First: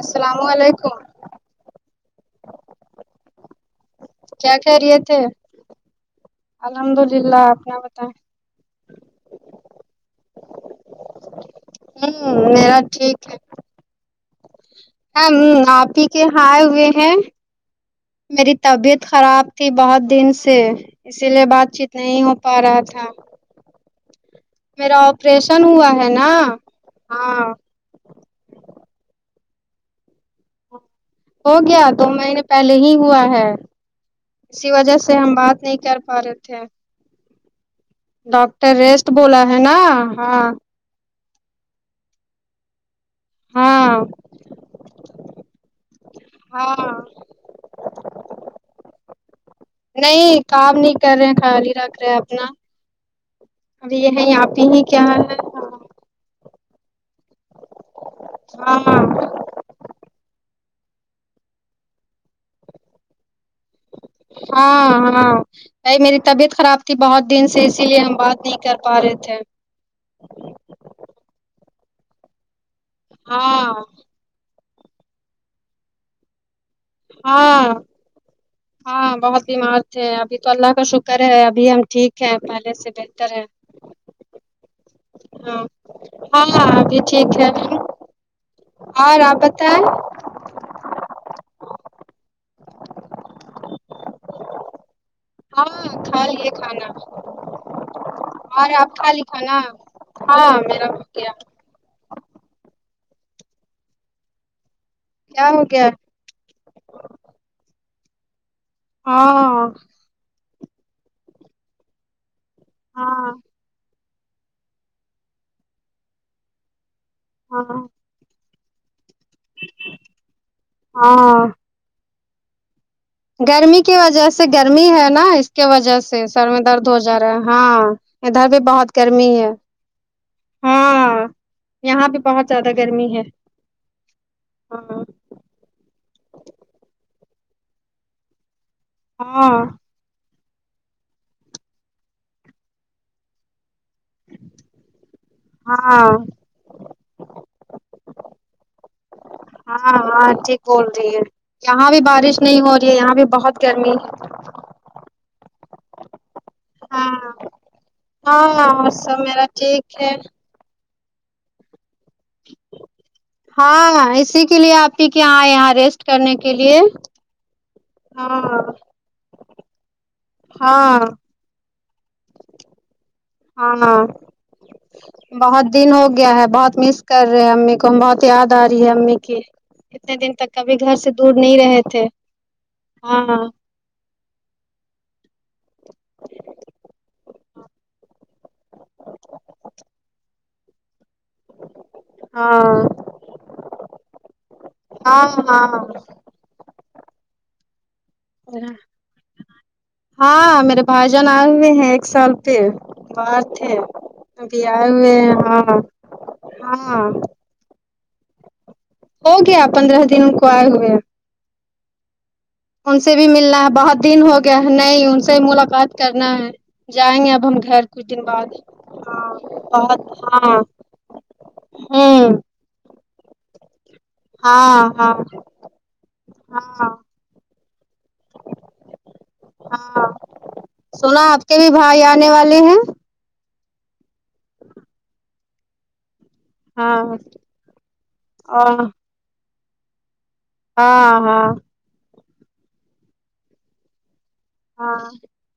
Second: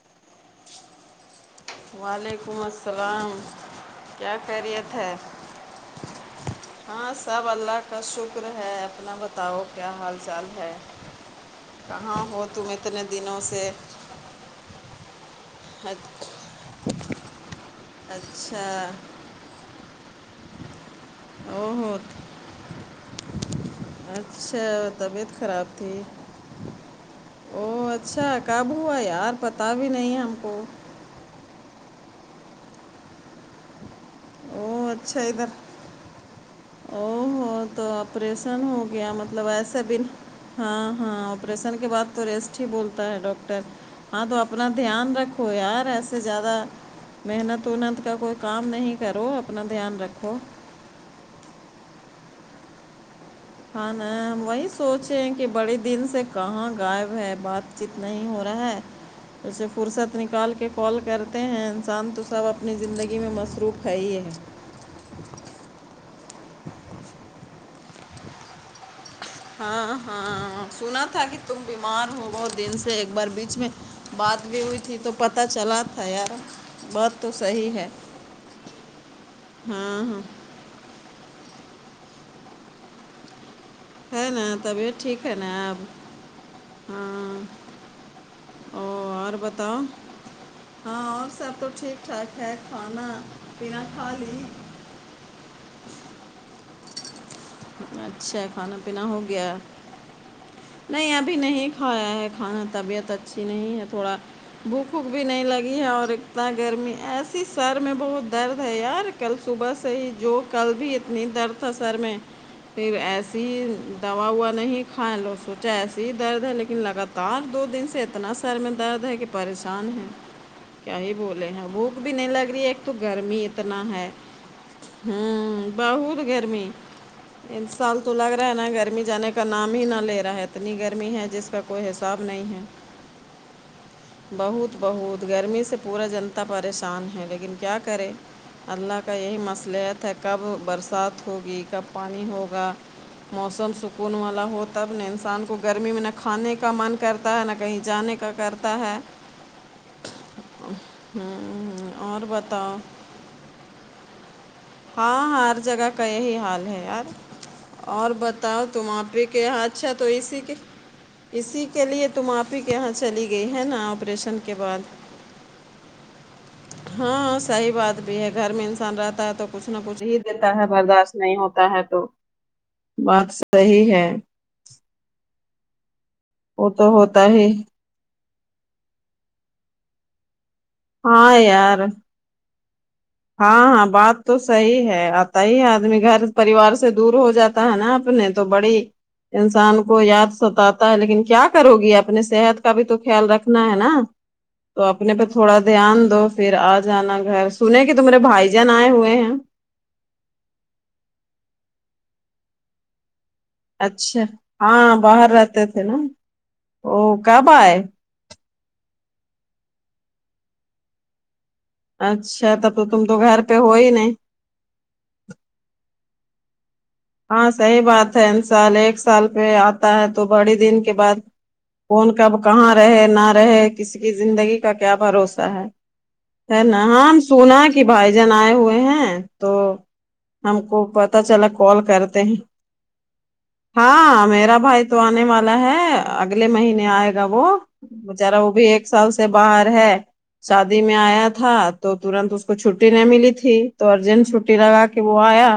السلاو علیکم وعلیکم السلام کیا کہہ خیریت رہیے ہے تھے الحمد ہاں للہ سب اپنا اللہ کا بتائیں شکر ہے اپنا بتاؤ کیا حال چال ہے کہاں ہو ہوں تم میرا اتنے ٹھیک ہے دنوں سے ہم آپی کے اچ- یہاں آئے ہوئے ہیں میری اچھا طبیعت خراب تھی بہت دن سے اسی لیے بات چیت نہیں ہو پا رہا تھا اچھا میرا طبیعت آپریشن خراب ہوا تھی ہے نا ہاں او اچھا کب ہوا یار پتہ بھی نہیں ہم کو ہو گیا دو مہینے پہلے ہی ہوا ہے اسی او وجہ سے ہم بات نہیں کر پا رہے تھے او ہو تو آپریسن ڈاکٹر ہو ریسٹ گیا بولا مطلب ہے نا ایسے بھی ہاں ہاں آپریسن کے بعد تو ریسٹ ہی بولتا ہے ڈاکٹر ہاں تو اپنا دھیان رکھو یار ایسے زیادہ ہاں محنت ونت کا کوئی کام نہیں کرو اپنا دھیان رکھو نہیں کام نہیں کر رہے خیال ہی رکھ رہے اپنا ہ ابھی ن یہ ہے ہم آپ وہی ہی کیا سوچے حال ہیں ہے؟ کہ بڑے دن سے کہاں گائب ہے بات چیت نہیں ہو رہا ہاں ہے ہاں جسے فرصت نکال کے کال کرتے ہیں انسان تو سب اپنی زندگی میں مصروف ہے ہی ہے ہاں ہاں بھائی میری طبیعت خراب تھی بہت دن سے اسی لیے ہم بات نہیں کر پا رہے تھے ہاں ہاں سنا تھا کہ تم بیمار ہو بہت دن سے ایک بار بیچ میں ہاں بات بھی ہوئی تھی تو پتہ چلا تھا یار بات تو ہاں صحیح ہے ہاں بہت بیمار ہاں تھے ہاں ابھی تو اللہ کا شکر ہے ابھی ہم ٹھیک ہے پہلے سے بہتر ہے ہے نا تبیت ہاں ہاں ا بھی ٹھیک ہاں رہتی ہو او اور آپ بتاؤ بتائیں ہاں اور سب تو ٹھیک ٹھاک ہے کھانا پینا کھا لی ہاں کھا لیے کھانا اچھا اور کھانا آپ پینا کھا ہو لی گیا کھانا ہاں میرا ہو نہیں گیا ابھی نہیں نہیں کھایا ہے کھانا طبیعت اچھی نہیں ہے تھوڑا بھوک وک بھی نہیں کیا ہو لگی ہے گیا اور اتنا گرمی ایسی سر میں بہت درد ہے یار کل صبح ہاں سے ہی جو کل بھی اتنی درد تھا سر میں پھر ہاں ایسی ہی دوا وا نہیں کھائیں لوگ سوچیں ایسے ہی درد ہے لیکن لگاتار تار دو دن ہاں سے اتنا سر میں درد ہے کہ پریشان ہے کیا ہی ہاں بولے ہیں وہ بھی نہیں لگ رہی ایک تو گرمی اتنا کی ہے وجہ سے گرمی ہے نا اس کے وجہ سے سر میں درد ہو جا رہا ہے ان ہاں سال تو لگ رہا ادھر ہے بھی نا بہت گرمی جانے کا ہے نام ہی نہ لے رہا ہے اتنی گرمی ہے ہاں جسکا کوئی یہاں بھی حساب بہت نہیں ہے زیادہ گرمی ہے بہت ہاں بہت گرمی سے پورا جنتا پریشان ہے لیکن کیا کرے اللہ کا یہی ہاں مصلحت ہے کب برسات ہوگی کب پانی ہوگا موسم سک کون والا ہو تب نہ انسان کو گرمی میں ہاں نہ کھانے کا من کرتا ہے نہ کہیں جانے کا کرتا ہے ہاں ہاں ٹھیک بول رہی ہے یہاں ہوں بھی اور بارش نہیں ہو بتاؤ رہی ہے یہاں بھی بہت گرمی ہے ہاں ہاں ہر جگہ کا یہی حال ہے یار ہاں اور بتاؤ ہاں تم اور آپ سب بھی میرا کے حادشا ٹھیک تو ہے اسی کے اسی کے لیے تم آف ہی کے یہاں چلی گئی ہے نا آپریشن کے بعد کیا ہے یہاں ریسٹ کرنے کے لیے ہاں سہی بات بھی ہے گھر ہاں میں انسان رہتا ہے تو کچھ نہ کچھ ہی دیتا ہے ہاں برداشت نہیں ہوتا ہے تو بات ہاں صحیح ہاں ہے بہت دن ہو گیا ہے وہ بہت تو مس کر ہوتا رہے ہی امی کوم بہت یاد آ رہی ہے امی کی اتنے دن تک کبھی گھر سے دور ہاں نہیں رہے یار تھے ہاں ہاں بات تو سہی ہے آتا ہی آدمی گھر پریوار سے دور ہو جاتا ہے نا اپنے تو بڑی انسان کو یاد ستاتا ہے لیکن کیا کرو گی اپنی ہاں صحت کا بھی تو خیال رکھنا ہے نا تو اپنے پہ ہاں تھوڑا ہاں دھیان دو پھر آ جانا گھر سنے ہے کی تمیرے بھائی جان آئے ہوئے ہیں ہاں میرے بھائی جان آئے ہوئے ہیں ایک سال پہ باہر تھے اچھا ابھی آئے ہاں ہوئے باہر ہیں رہتے ہاں تھے نا او ہاں کب آئے ہو گیا پندرہ دن کو آے ہوئے اچھا تو ان تم سے تو بھی گھر پہ ملنا ہے ہو ہی بہت نہیں دن ہو گیا ہے نہیں ان سے ملاقات کرنا ہے جائیں گے اب ہاں ہم سہی گھر کچھ بات دن ہے بعد انسال ایک سال ہاں پہ آتا ہے بہت تو بڑی ہاں دن کے بعد کون کب ہوں کہاں رہے نہ رہے کسی کی زندگی کا ہاں کیا ہاں بھروسہ ہے ہےنہ ہم ہاں ہم سونا کہ بھائی جان آئے ہوئے ہیں تو ہاں ہم کو پتہ سنا آپ چلا کے بھی کال بھائی کرتے آنے ہیں والے ہاں میرا بھائی تو آنے والا ہے اگلے مہینے آئے ہاں گا وہ ذرا وہ بھی ایک ہاں سال سے باہر ہے شادی میں ہاں آیا تھا ہاں تو ترنت اس کو چھٹی نہیں ملی تھی تو ارجنٹ چھٹی لگا کے وہ آیا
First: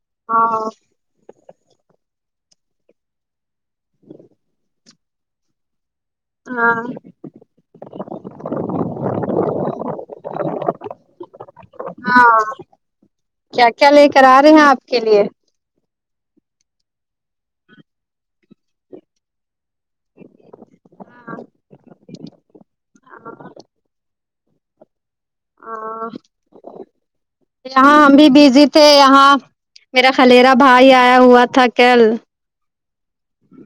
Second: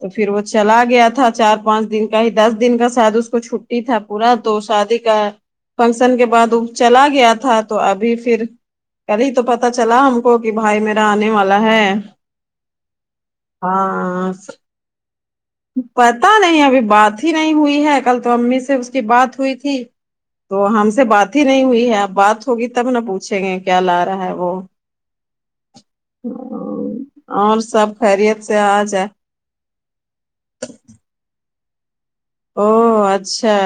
تو پھر وہ ہاں چلا گیا تھا چار پانچ دن کا ہی دس دن کا شاید اس کو چھٹی تھا پورا تو شادی کا فنکشن کے بعد وہ ہاں چلا گیا تھا تو ابھی پھر کل ہی تو پتہ چلا ہم کو کہ بھائی میرا آنے والا ہے ہاں کیا کیا لے کر ہاں آ رہے ہیں آپ کے لیے پتہ نہیں ابھی کوئی بات ہی نہیں ہوئی ہے کل تو امی سے اس کی بات ہی نہیں ہوئی تھی تو ہم سے بات ہی نہیں ہوئی ہے اب بات ہوگی تب نہ پوچھیں گے کیا لا رہا ہے وہ اور سب یہاں ہم بھی خیریت سے بزی آ تھے جائے یہاں میرا خلیرا بھائی آیا ہوا تھا کل او اچھا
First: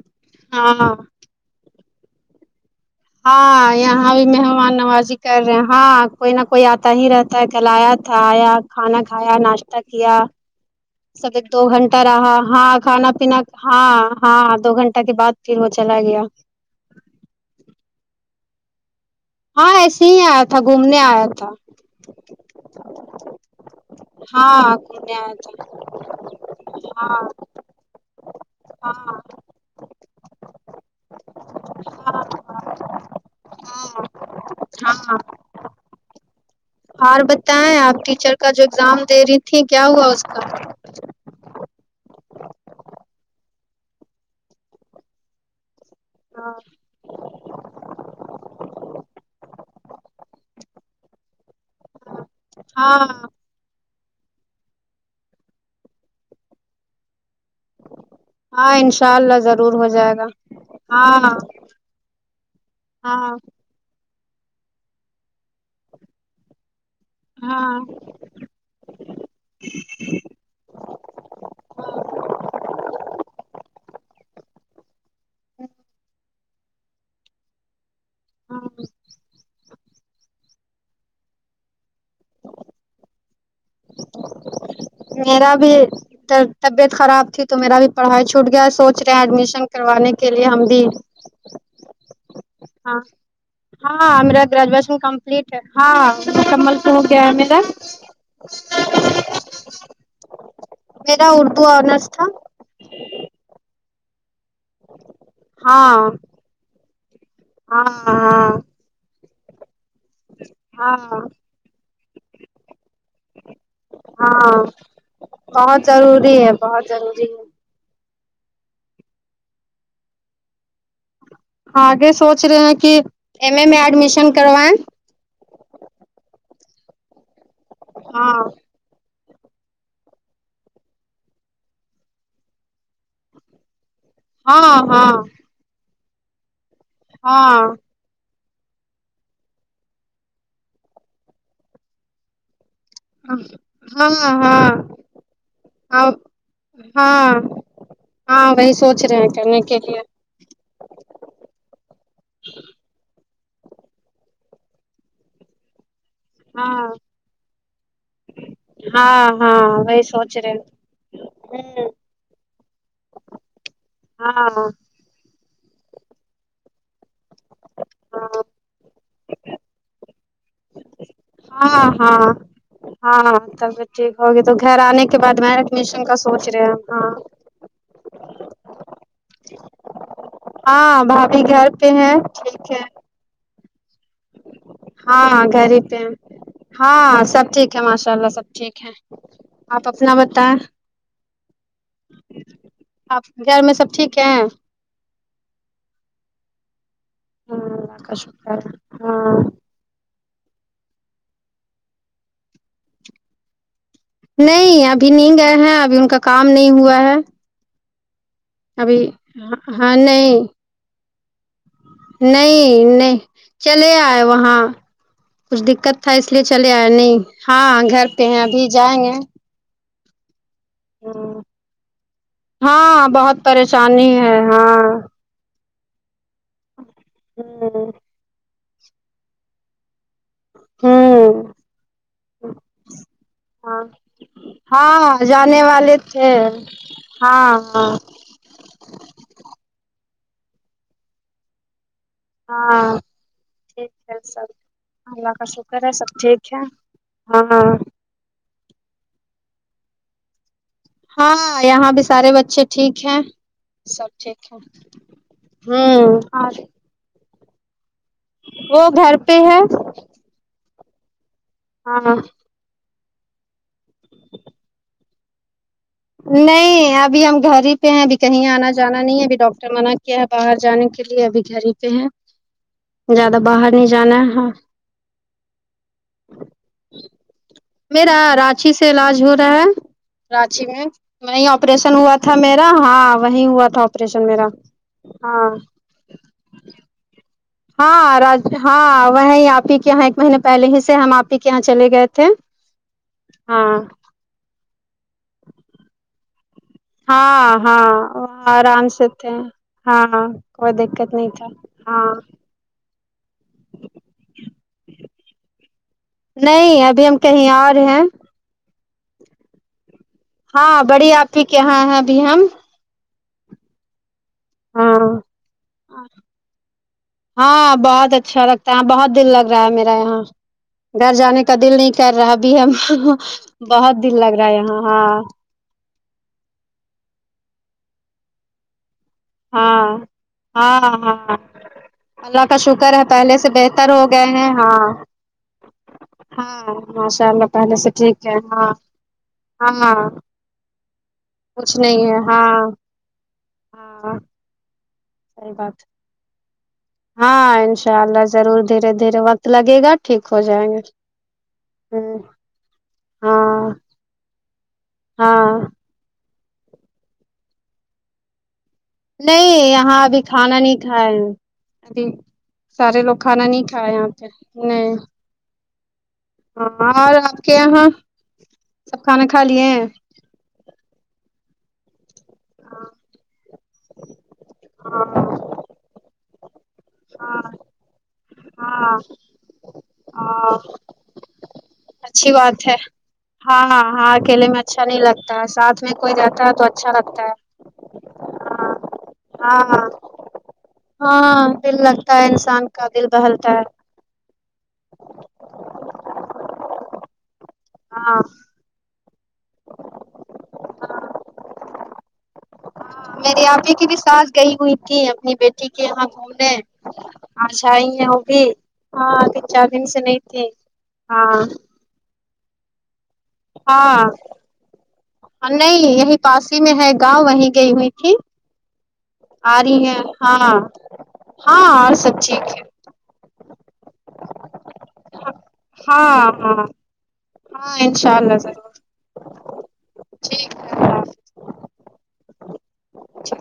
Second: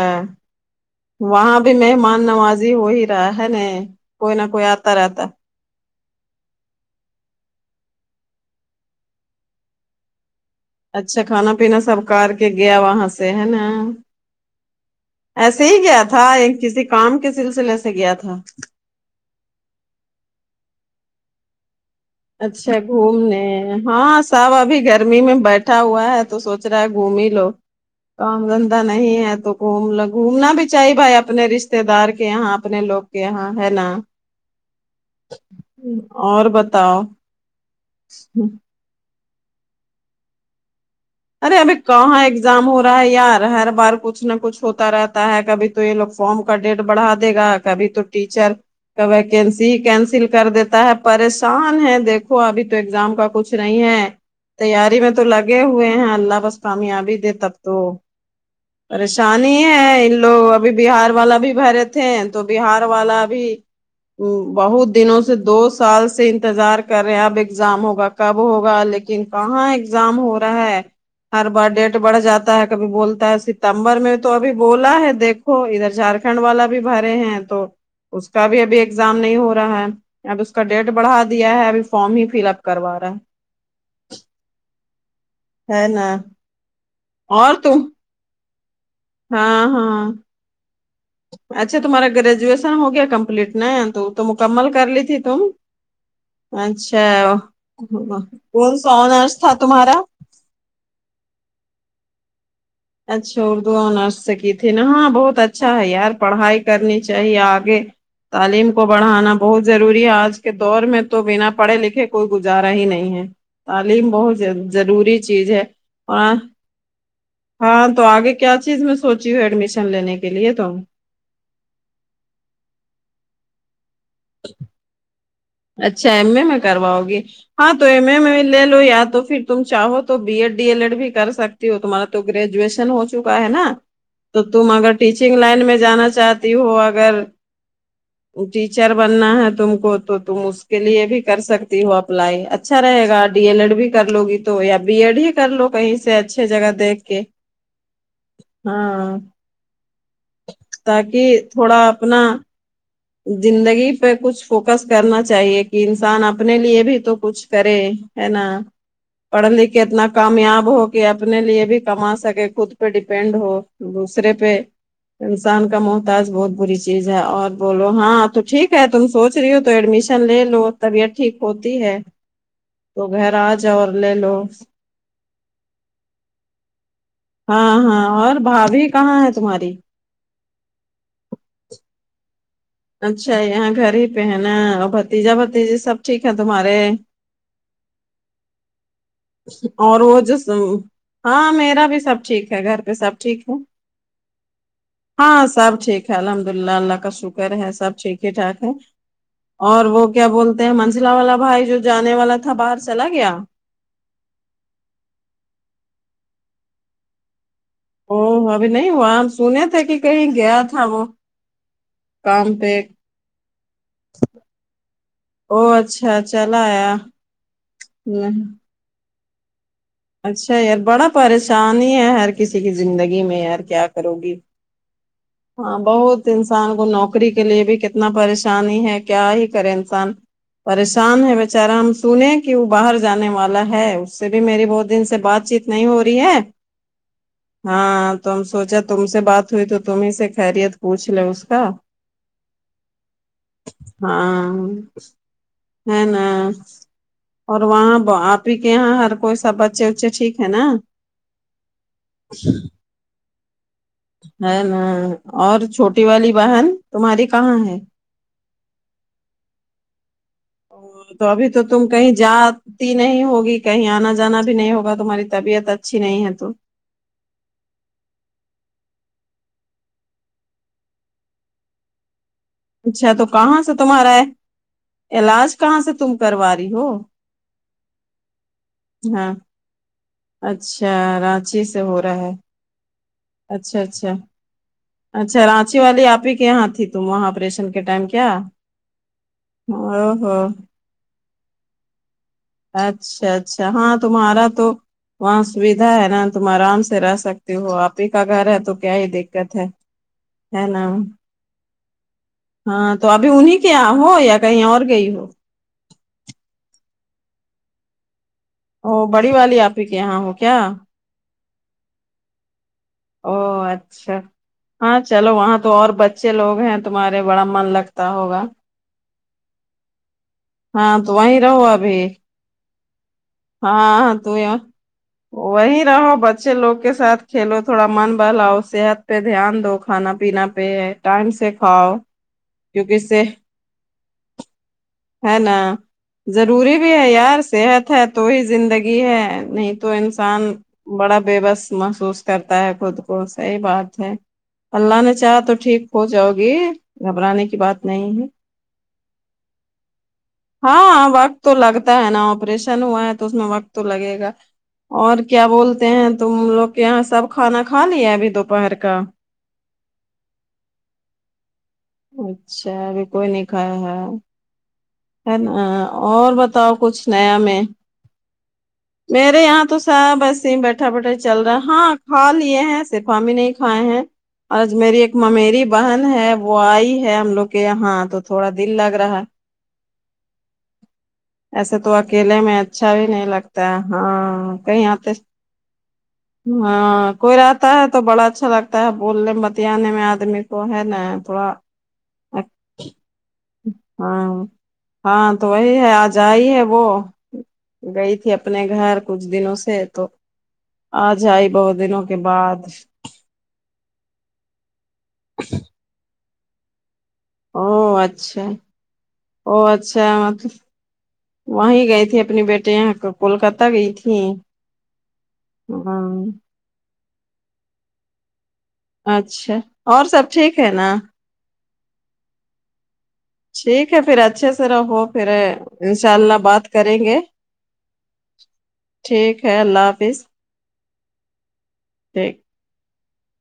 ہاں وہاں بھی مہمان نوازی وہی ہاں یہاں بھی مہمان نوازی رہتا کر رہے ہاں کوئی نہ کوئی آتا ہی رہتا ہے کل ایا تھا آیا کھانا کھایا ناشتہ کیا اچھا سگے کھانا پینا گھنٹہ سب کار رہا کے ہاں گیا وہاں کھانا سے پینا ہے نا ہاں ہاں دو گھنٹہ کے بعد پھر ایسے وہ ہی چلا گیا تھا ایک کسی کام کے سلسلے سے گیا تھا ہاں ایسے ہی آیا تھاگھومنے آیا تھا اچھا گھومنے ہاں ساب ہاں ابھی گھومنے گرمی آیا میں تھا بیٹھا ہوا ہے تو سو چراہ ہے گھوم ہاں بھی لو کام دندہ نہیں ہاں ہے تو گ گھومنا بھی چاہی بھائی اپنے رشتے دار کے یہاں اپنے لوگ کے یہاں ہے نا اچھا اور بت اور بتائیں آپ ٹیچر کا جو ایگزام دے رہی تھی کیا ہوا اس کا ارے ابھی کہاں ایگزام ہو رہا ہے یار ہر بار کچھ نہ کچھ ہوتا رہتا ہے کبھی تو یہ لوگ فارم کا ڈیٹ بڑھا دے گا کبھی ٹیچر کا ویکنسی ہی کینسل کر دیتا ہے پریشان ہے دیکھو ابھی تو ایگزام کا ہاں کچھ نہیں ہے تیاری میں تو لگے ہوئے ہیں اللہ بس کامیابی دے تب تو ہاں انشاء اللہ پریشانی ضرور ہو ہے ان جائے گا لوگ ابھی بہار ہاں والا بھی بھر تھے تو بہار والا ہاں بھی بہت دنوں سے دو سال سے انتظار کر رہے اب ہاں ایگزام ہوگا کب ہوگا لیکن کہاں ایگزام ہو رہا ہے ہر بار ڈیٹ بڑھ جاتا ہے کبھی بولتا ہے ستمبر میں تو ابھی بولا ہے دیکھ ادھر جھارکھنڈ والا بھی بھرے ہیں تو اس کا بھی ابھی ایگزام نہیں ہو رہا ہے اب کا ڈیٹ بڑھا دیا ہے ابھی فارم ہی فل اپ کروا رہا ہے میرا بھی ہے ہے نا کل طبیعت خراب تھی تو اور میرا تم بھی پڑھائی چھوٹ گیا سوچ رہے ہیں ایڈمیشن ہاں ہاں کروانے کے لیے ہم بھی اچھا تمہارا گریجویشن ہو ہاں گیا کمپلیٹ ن تو تو ہاں میرا مکمل کر گریجویشن لی تھی تم کمپلیٹ ہے ہاں مکمل تو ہو اچھا گیا ہے میرا کونسا آونرس تھا تمہارا میرا اردو آنرس تھا اچھا اردو آنرس سے گ تھینا ہاں بہت اچھا ہے ہاں یار پڑھائی کرنی چاہیے آگے ہاں تعلیم کو بڑھانا بہت ضروری ہے آج کے دور ہاں میں ہاں تو بنا پڑھے لکھے کوئی گزارا ہی نہیں ہے تعلیم بہت ہاں ضر ضروری چیز ہے بہت اور ضروری ہے بہت ضروری ہے ہاں تو آگے کیا چیز میں سوچی ہوں ایڈمیشن لینے کے لیے تو آگے سوچ رہے ہیں کہ ایم اے میں ایڈمیشن کروائیں اچھا ایم ا میں کرواؤ گی ہاں تو ایم اے ہاں میں لے لو یا تو پھر تم چاہو تو B Ed D L Ed بھی کر سکتی ہو تمہارا تو گریجویشن ہو چکا ہے نا تو تم ہاں اگر ہاں ٹیچنگ لائن میں جانا چاہتی ہو اگر ہاں ٹیچر بننا ہے تم کو تو تم اس کے لیے بھی کر سکتی ہو اپلائی اچ اچھا رہے گا ڈی ایل ایڈ بھی کر ہاں لو گی تو یا ہاں بی ایڈ ہی کر لو کہیں ہاں سے اچھے جگہ دیکھ کے ہاں ہاں وہی سوچ رہے ہاں ہیں کرنے کے لیے تاکہ تھوڑا اپنا زندگی پہ کچھ فوکس کرنا چاہیے کہ انسان اپ اپنے ہاں لیے بھی تو کچھ کرے ہے نا ہاں پڑھ ہاں لکھ کے وہی اتنا سوچ رہے ہوں کامیاب ہو کہ اپنے لیے بھی کما سکے خود پہ ڈیپینڈ ہو دوسرے ہاں پہ انسان کا محتاج بہت بری چیز ہے اور بولو ہاں تو ٹھیک ہے تم سوچ رہی ہو تو ایڈمیشن لے لو طبیعت ٹھیک ہوتی ہاں ہے ہاں تو ہاں گھر آ جاؤ طبیعت اور ٹھیک لے لو ہوگی تو گھر آنے کے بعد میں اڈ میشن کا سوچ رہے ہیں ہاں ہاں ہاں اور بھابھی کہاں ہے تمہاری ہاں بھابھی گھر پہ ہیں ٹھیک ہیں اچھا یہاں گھر ہی پہ ہے نا اور بھتیجا ہاں گھر بھتیجا ہی سب پہ ٹھیک ہیں تمہارے ہاں سب ٹھیک کیا ماشاء اللہ سب ٹھیک ہیں اور وہ جو سو ہاں میرا بھی سب ٹھیک ہے گھر پہ سب آپ ٹھیک ہے گھر میں سب ٹھیک ہیں ہاں سب ٹھیک ہے الحمد للہ اللہ کا شکر ہے سب اللہ کا ٹھیک ہی شکر ٹھاک ہے ہاں اور وہ کیا بولتے ہیں منجلا والا بھائی جو جانے والا تھا باہر چلا گیا نہیں ابھی نہیں گئے ہیں ابھی ان کا کام نہیں ہوا ہے او ابھی نہیں ہوا ہم سنے تھے ہاں کہ کہیں نہیں گیا تھا وہ کام پہ نہیں نہیں چلے آئے وہاں کچھ او دقت تھا اچھا اس لیے چلا چلے آۓ نہیں ہاں گھر پہ آیا ہیں ابھی جائیں گے اچھا یار بڑا ہاں پریشانی ہی ہے ہر کسی کی ہاں زندگی میں بہت یار کیا پریشانی کرو گی ہے ہاں ہاں بہت انسان کو نوکری کے لیے بھی ہوں کتنا پریشانی ہے کیا ہی کرے انسان پریشان ہے ہوں بیچارا ہم سنے کہ وہ باہر جانے والا ہاں ہے اس سے بھی میری بہت دن سے ہاں بات جانے چیت نہیں والے ہو رہی تھے ہے ہاں ہاں تو ہم سوچا تم سے بات ہوئی تو تمیں سے خیریت پوچھ لے اس کا ہاں ٹھیک ہے ہاں سب اللہ کا شکر ہے سب ٹھیک ہے ہاں اور وہاں آپ ہی کے یہاں ہر کوئی سب بچے وچے ٹھیک ہے نا ہاں یہاں بھی سارے بچے ٹھیک ہیں سب ٹھیک ہے نا اور چھوٹی ہوں والی اور بہن تمہاری کہاں ہے وہ گھر پہ ہے تو ابھی تو تم کہیں ہاں جا تی نہیں ہوگی کہیں آنا جانا بھی نہیں ہوگا تمہاری طبیعت ا نہیں ابھی ہم گھر ہی پہ ہیں ابھی کہیں آنا جانا نہیں ہے ابھی ڈاکٹر منع کیا ہے باہر جانے کے لیے ابھی گھر ہی پہ ہیں اچھا تو زیادہ کہاں باہر سے نہیں تمہارا جانا ہے ہاں علاج کہاں سے تم کروا رہی ہو میرا رانچی سے علاج ہو ہاں رہا ہے رانچی میں اچھا وہیں رانچی سے آپریشن ہو ہوا رہا ہے تھا میرا ہاں وہیں ہوا اچھا تھا اچھا آپریشن میرا اچھا ہاں رانچی والی آپ ہی کہ یہاں تھی تم وہاں آپریش ہاں را ہاں وہیں آپ ہی کے یہاں او ایک ہو مہینے پہلے ہی سے ہم آپی کے یہاں چلے گئے تھے اچھا اچھا ہاں تمہارا تو وہاں سویدھا ہے نا تم آرام سے سے رہ سکتی ہاں ہو آپ ہی کا گھر ہے تو آرام کیا ہی سے تھے دقت ہے ہاں ہاں ہے کوئی نا دقت نہیں تھا ہاں ہاں تو ابھی انہیں کے یہاں ہو یا کہیں اور گئی ہو نہیں ابھی ہم کہیں اور ہیں وں بڑی والی آپی کے یہاں ہو کیا ہاں بڑی آپی کے یہاں ہے ابھی ہم او اچھا ہاں چلو وہاں تو اور بچے لوگ ہیں تمہارے بڑا من ہاں لگتا بہت ہوگا اچھا لگتا بہت دل لگ رہا ہے میرا یہاں ہاں گھر تو وہیں جانے کا رہو دل نہیں ابھی کر رہا ابھی ہم بہت دن لگ رہا ہے یہاں ہاں وہی رہو بچے لوگ کے ساتھ کھیلو تھوڑا من بہلاؤ صحت پہ دھیان دو ہاں کھانا پینا پہ ہاں ٹائم ہاں سے کھاؤ اللہ کا شکر ہے پہلے سے بہتر ہو گئے ہیں ہاں ہے نا ہاں ضروری بھی ہے ماشاء یار اللہ پہلے سے صحت ہے تو ٹھیک تو ہی ہاں زندگی ہے نہیں تو ہاں انسان بڑا بے بس کچھ نہیں ہے محسوس ہاں کرتا ہے خود کو صحیح بات ہاں ہے اللہ نے چاہا صحیح تو ٹھیک بات ہو جاؤ گی گھبرانے ہاں کی ان بات شاء نہیں اللہ ہے ضرور دھیرے دھیرے وقت لگے گا ٹھیک ہو جائیں گے ہاں وقت تو لگتا ہے ہ نا آپریشن ہوا ہے تو اس میں ہاں وقت تو لگے گا اور کیا ہاں بولتے ہیں تم لوگ کے یہاں سب کھانا کھالیا ہے ابھی دوپہر کا نہیں یہاں ابھی کھانا نہیں کھائے ابھی اچھا سارے ابھی لوگ کوئی کھانا نہیں کھایا کھائے ہے یہاں پہ نہیں ہے نہ اور بت بتاؤ کچھ ہاں اور نیا آپ کے میں یہاں سب کھانا کھا میرے لیے یہاں تو ہیں سب ایسی بیٹھ اٹھا پٹائی چل رہا ہے ہاں حال یہ ہے صرف ہمیں نہیں کھائے ہیں آج میری ایک ہاں ممیری بہن ہے وہ آئی ہے ہم ہاں لوگ کے یہاں تو تھوڑا دل لگ رہا ہے ا ایسے تو اکیلے میں اچھا بھی نہیں ہاں لگتا اکیلے ہاں میں کہیں اچھا نہیں آتے لگتا ہے ساتھ میں کوئی جاتا ہے تو اچھا ہاں لگتا ہے کوئی رہتا ہے تو بڑا اچھا لگ تا ہے ہاں بولنے ہاں بتیانے میں آدمی کو ہے نا ہاں تھوڑا دل لگتا ہے اچ انسان کا دل بہلتا ہے ہاں ہاں تو وہی ہے آج آئی ہے وہ گئی ہاں تھی اپنے گھر کچھ دنوں سے تو آج ائی بہت دنوں کے بعد ہاں میری آپی کی بھی ساس گئی ہوئی تھی اپنی بیٹی کے یہاں گھومنے آج شاہین او نہیں اٹھی اچھا ہاں تین او چار دن سے نہیں تھی ہاں وہی گئے تھے اپنی بیٹے یہاں پے کولکتہ گئی تھی ہم ہاں یہی پاسی ہی میں ہے گاؤں وہیں گئی ہوئی تھی اچھا آ رہی ہیں اور سب ہاں ٹھیک ہے نا ہاں اور سب ٹھیک ہے ٹھیک ہے پھر اچھے سے رہو پھر ان شاء ہاں اللہ ہاں بات کریں گے ہاں انشاء اللہ ضرور ٹھیک ہے اللہ حافظ ٹھیک ہے اللہ ٹھیک حافظ